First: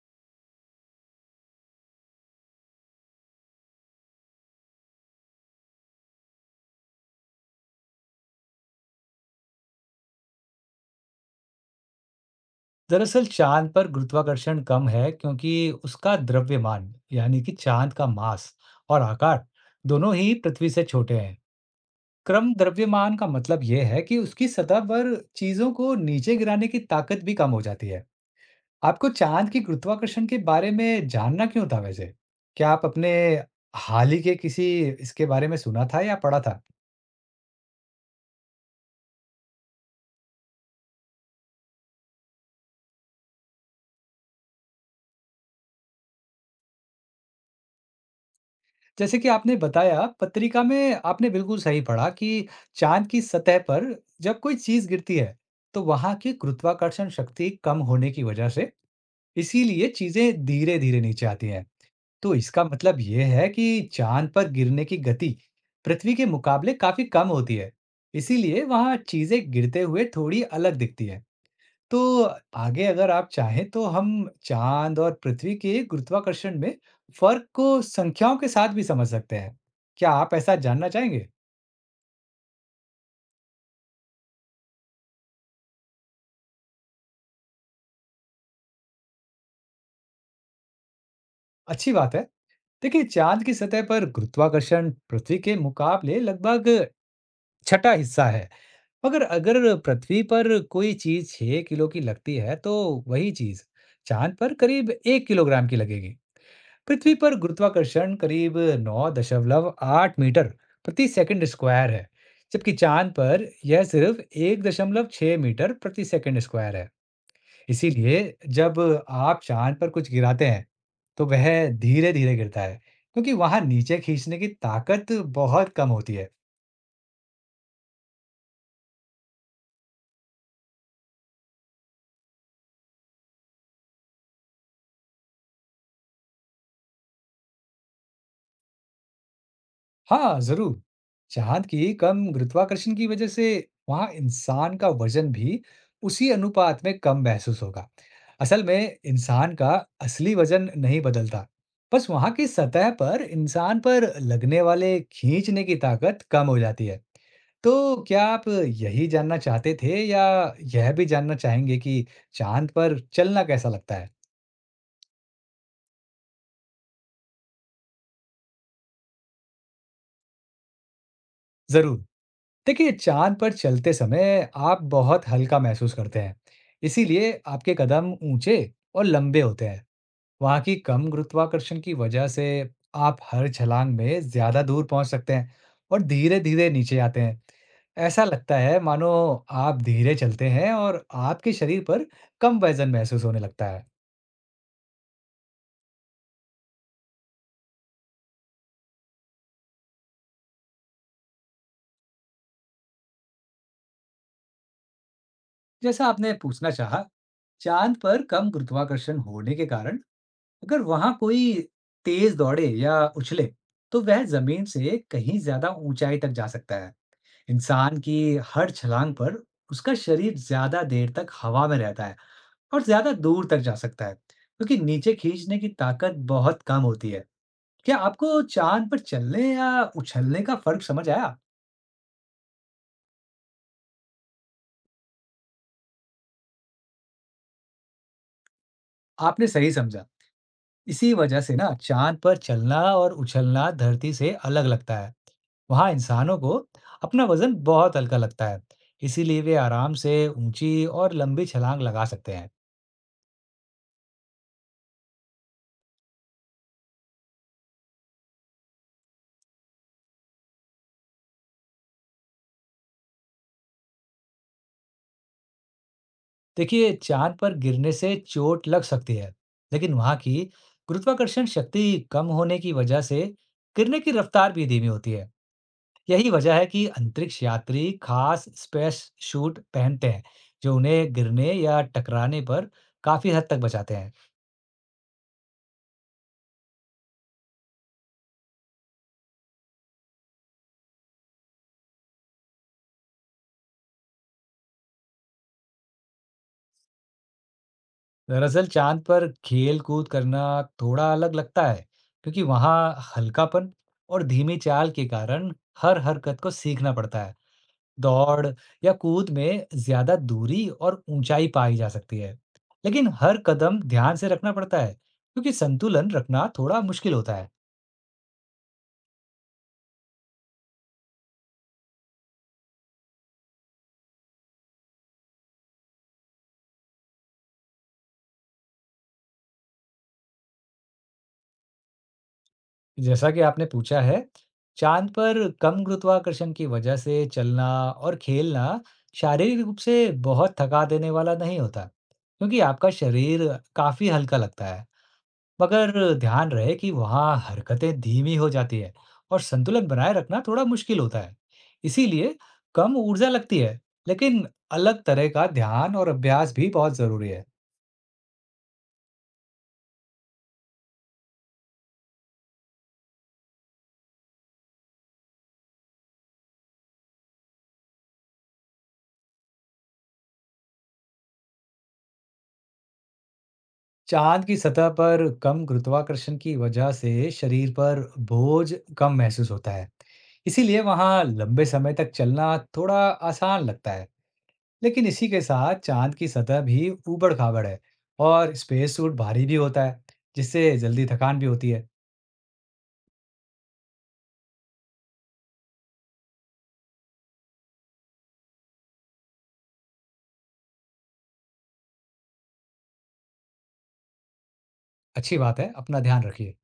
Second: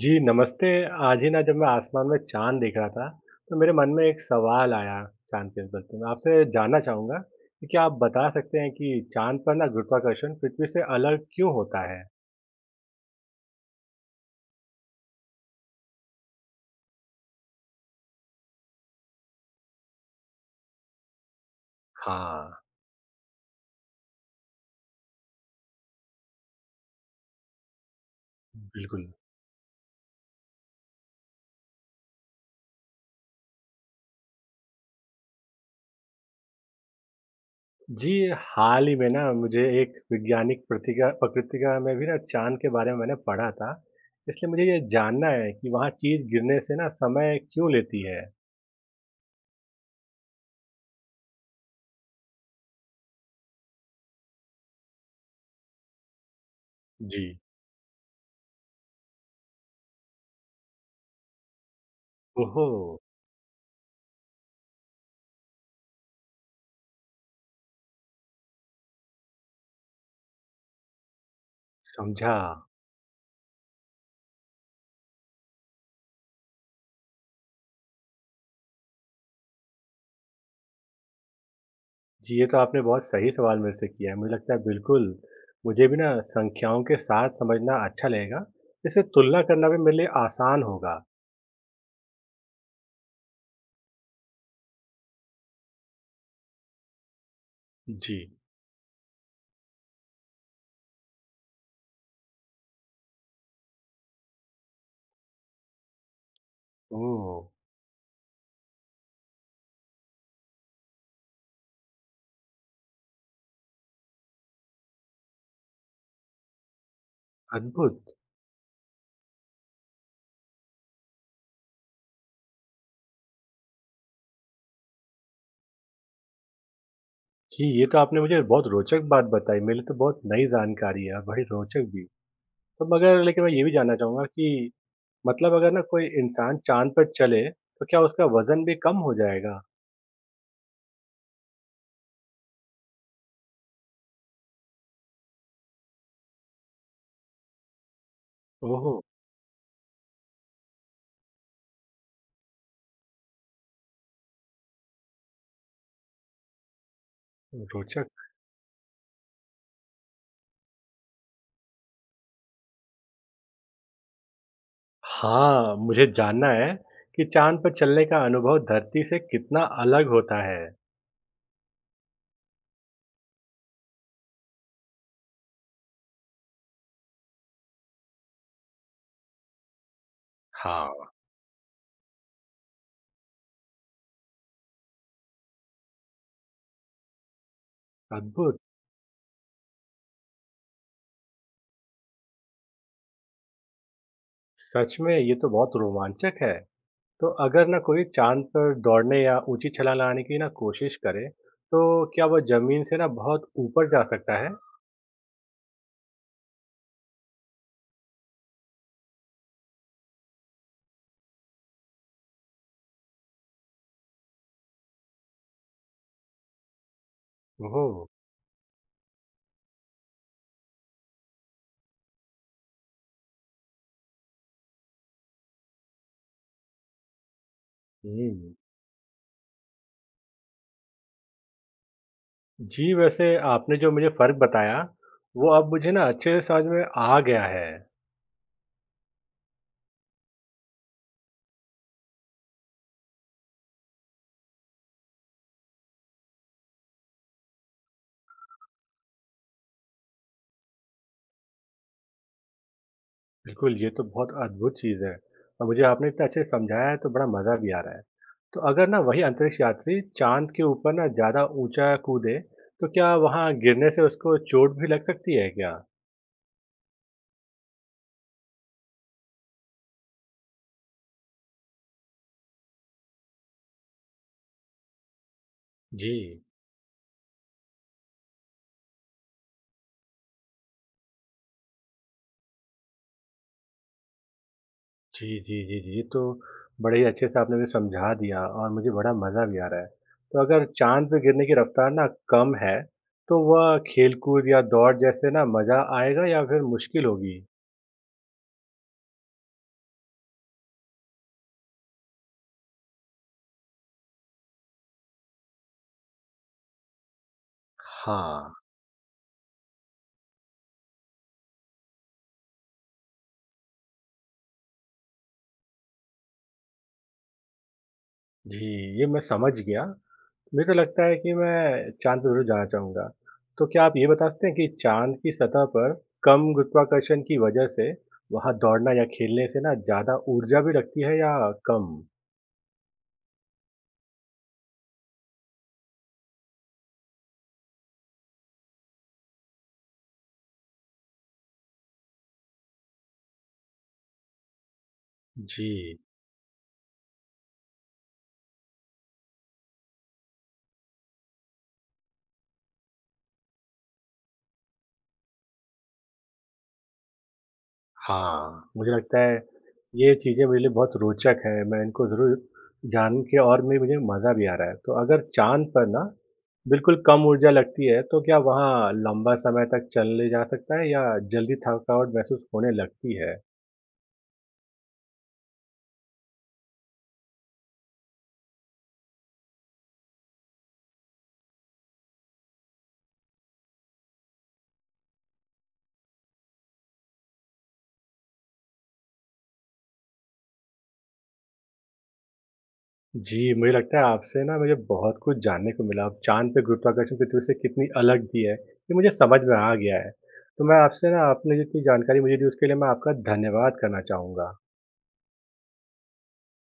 जी, नमस्ते। आज ही ना जब मैं आसमान में चाँद देख रहा था, तो मेरे मन में एक सवाल आया चाँद के बदले में। आपसे जानना चाहूँगा कि क्या आप बता सकते हैं कि चाँद पर ना गुरुत्वाकर्षण पृथ्वी से अलग क्यों होता है? दरअसल चांद पर गुरुत्वाकर्षण कम है क्योंकि उसका द्रव्यमान यानी कि चांद का मास और आकार दोनों ही पृथ्वी से छोटे हैं। हाँ, क्रम द्रव्यमान का मतलब यह है कि उसकी सतह पर चीजों को नीचे गिराने की ताकत भी कम हो जाती है। बिल्कुल। आपको चांद की गुरुत्वाकर्षण के बारे में जानना क्यों था वैसे? क्या आप अपने हाल ही के किसी इसके बारे में सुना था या पढ़ा था? जी, हाल ही में ना मुझे एक वैज्ञानिक प्रतिका पत्रिका में भी ना चाँद के बारे में मैंने पढ़ा था। इसलिए मुझे ये जानना है कि वहाँ चीज़ गिरने से ना समय क्यों लेती है? जैसे कि आपने बताया, पत्रिका में आपने बिल्कुल सही पढ़ा कि चाँद की सतह पर जब कोई चीज़ गिरती है, तो वहाँ की गुरुत्वाकर्षण जी। शक्ति कम होने की वजह से इसीलिए चीज़ें धीरे-धीरे नीचे आती हैं। तो इसका ओहो! मतलब ये है कि चाँद पर गिरने की गति पृथ्वी के मुकाबले काफ़ी कम होती है, इसीलिए वहाँ चीज़ें गिरते हुए थोड़ी अलग दिखती हैं। तो समझा। आगे अगर आप चाहें तो हम चाँद और पृथ्वी के गुरुत्वाकर्षण में फ़र्क को संख्याओं के साथ भी समझ सकते हैं। क्या आप ऐसा जानना चाहेंगे? जी, ये तो आपने बहुत सही सवाल मेरे से किया है। मुझे लगता है बिल्कुल, मुझे भी ना संख्याओं के साथ समझना अच्छा लगेगा। इससे तुलना करना भी मेरे लिए आसान होगा। अच्छी बात है। देखिए, चाँद की सतह पर गुरुत्वाकर्षण पृथ्वी के मुकाबले लगभग छठा जी। हिस्सा है। मगर अगर पृथ्वी पर कोई चीज 6 किलो की लगती है, तो वही चीज चांद पर करीब 1 किलोग्राम की लगेगी। पृथ्वी पर ओह! गुरुत्वाकर्षण करीब 9.8 मीटर प्रति सेकंड स्क्वायर है, जबकि चांद पर यह सिर्फ 1.6 मीटर प्रति सेकंड स्क्वायर है। अद्भुत। इसीलिए जब आप चांद पर कुछ गिराते हैं, तो वह धीरे-धीरे गिरता है, क्योंकि वहां नीचे खींचने की ताकत बहुत कम होती है। जी, ये तो आपने मुझे बहुत रोचक बात बताई। मेरे लिए तो बहुत नई जानकारी है और बड़ी रोचक भी। तो मगर लेकिन मैं ये भी जानना चाहूँगा कि मतलब अगर ना कोई इंसान चाँद पर चले, तो क्या उसका वज़न भी कम हो जाएगा? हाँ, ज़रूर। चाँद की कम गुरुत्वाकर्षण की वज़ह से वहाँ इंसान का वज़न भी उसी अनुपात में कम महसूस होगा। असल में ओह! इंसान का असली वज़न नहीं बदलता, बस वहाँ की सतह पर इंसान पर लगने वाले खींचने की ताकत कम हो जाती है। तो रोचक। क्या आप यही जानना चाहते थे या यह भी जानना चाहेंगे कि चाँद पर चलना कैसा लगता है? हाँ, मुझे जानना है कि चाँद पर चलने का अनुभव धरती से कितना अलग होता है। ज़रूर। देखिए, चाँद पर चलते समय आप बहुत हल्का महसूस करते हैं, इसीलिए आपके कदम ऊँचे और लंबे होते हैं। वहाँ की हाँ। कम गुरुत्वाकर्षण की वजह से आप हर छलांग में ज़्यादा दूर पहुँच सकते हैं और धीरे-धीरे नीचे आते हैं। ऐसा लगता अद्भुत! है मानो आप धीरे चलते हैं और आपके शरीर पर कम वज़न महसूस होने लगता है। सच में ये तो बहुत रोमांचक है। तो अगर ना कोई चाँद पर दौड़ने या ऊँची छलांग लगाने की ना कोशिश करे, तो क्या वह जमीन से ना बहुत ऊपर जा सकता है? जैसा आपने पूछना चाहा, चाँद पर कम गुरुत्वाकर्षण होने के कारण अगर वहां कोई तेज दौड़े या उछले, तो वह जमीन से कहीं ज्यादा ऊंचाई तक जा सकता है। इंसान ओह! की हर छलांग पर उसका शरीर ज्यादा देर तक हवा में रहता है और ज्यादा दूर तक जा सकता है, क्योंकि नीचे खींचने की ताकत बहुत कम होती है। क्या आपको हम्म, चांद पर चलने या उछलने का फर्क समझ आया? जी वैसे आपने जो मुझे फ़र्क बताया, वो अब मुझे ना अच्छे से समझ में आ गया है। आपने सही समझा। इसी वजह से ना चांद पर चलना और उछलना धरती से अलग लगता है। वहां इंसानों को अपना वजन बहुत हल्का लगता है, इसीलिए वे आराम से ऊंची और लंबी छलांग लगा सकते हैं। बिल्कुल, ये तो बहुत अद्भुत चीज़ है और मुझे आपने इतना अच्छे से समझाया है तो बड़ा मज़ा भी आ रहा है। तो अगर ना वही अंतरिक्ष यात्री चाँद के ऊपर ना ज़्यादा ऊँचा कूदे, तो क्या वहाँ गिरने से उसको चोट भी लग सकती है क्या? देखिए, चांद पर गिरने से चोट लग सकती है, लेकिन वहां की गुरुत्वाकर्षण शक्ति कम होने की वजह से गिरने की रफ्तार भी धीमी होती है। जी। यही वजह है कि अंतरिक्ष यात्री खास स्पेस शूट पहनते हैं, जो उन्हें गिरने या टकराने पर काफी हद तक बचाते हैं। जी, जी, जी, जी, ये तो बड़े ही अच्छे से आपने मुझे समझा दिया और मुझे बड़ा मज़ा भी आ रहा है। तो अगर चाँद पे गिरने की रफ़्तार ना कम है, तो वह खेल-कूद या दौड़ जैसे ना मज़ा आएगा या फिर मुश्किल होगी? दरअसल चांद पर खेल कूद करना थोड़ा अलग लगता है, क्योंकि वहां हल्कापन और धीमी चाल के कारण हर हरकत को सीखना पड़ता है। दौड़ हाँ। या कूद में ज्यादा दूरी और ऊंचाई पाई जा सकती है, लेकिन हर कदम ध्यान से रखना पड़ता है, क्योंकि संतुलन रखना थोड़ा मुश्किल होता है। जी, ये मैं समझ गया। मुझे तो लगता है कि मैं चाँद पे ज़रूर जाना चाहूँगा। तो क्या आप ये बता सकते हैं कि चाँद की सतह पर कम गुरुत्वाकर्षण की वजह से वहाँ दौड़ना या खेलने से ना ज़्यादा ऊर्जा भी लगती है या कम? जैसा कि आपने पूछा है, चाँद पर कम गुरुत्वाकर्षण की वजह से चलना और खेलना शारीरिक रूप से बहुत थका देने वाला नहीं होता, क्योंकि आपका शरीर काफ़ी हल्का लगता है। जी, मगर ध्यान रहे कि वहाँ हरकतें धीमी हो जाती है और संतुलन बनाए रखना थोड़ा मुश्किल होता है। इसीलिए कम ऊर्जा लगती है, लेकिन अलग तरह का ध्यान और अभ्यास भी बहुत ज़रूरी है। हाँ, मुझे लगता है ये चीज़ें मेरे लिए बहुत रोचक हैं। मैं इनको ज़रूर जान के और में मुझे मज़ा भी आ रहा है। तो अगर चाँद पर ना बिल्कुल कम ऊर्जा लगती है तो क्या वहाँ लंबा समय तक चले जा सकता है या जल्दी थकावट महसूस होने लगती है? चाँद की सतह पर कम गुरुत्वाकर्षण की वजह से शरीर पर बोझ कम महसूस होता है। इसीलिए वहाँ लंबे समय तक चलना थोड़ा आसान लगता है। लेकिन इसी के साथ चाँद की सतह भी ऊबड़-खाबड़ है और स्पेस सूट भारी भी होता है, जिससे जल्दी थकान भी होती है। जी, मुझे लगता है आपसे ना मुझे बहुत कुछ जानने को मिला। अब चाँद पे गुरुत्वाकर्षण पृथ्वी से कितनी अलग भी है, ये मुझे समझ में आ गया है। तो मैं आपसे ना आपने जितनी जानकारी मुझे दी उसके लिए मैं आपका धन्यवाद करना चाहूँगा। अच्छी बात है, अपना ध्यान रखिए।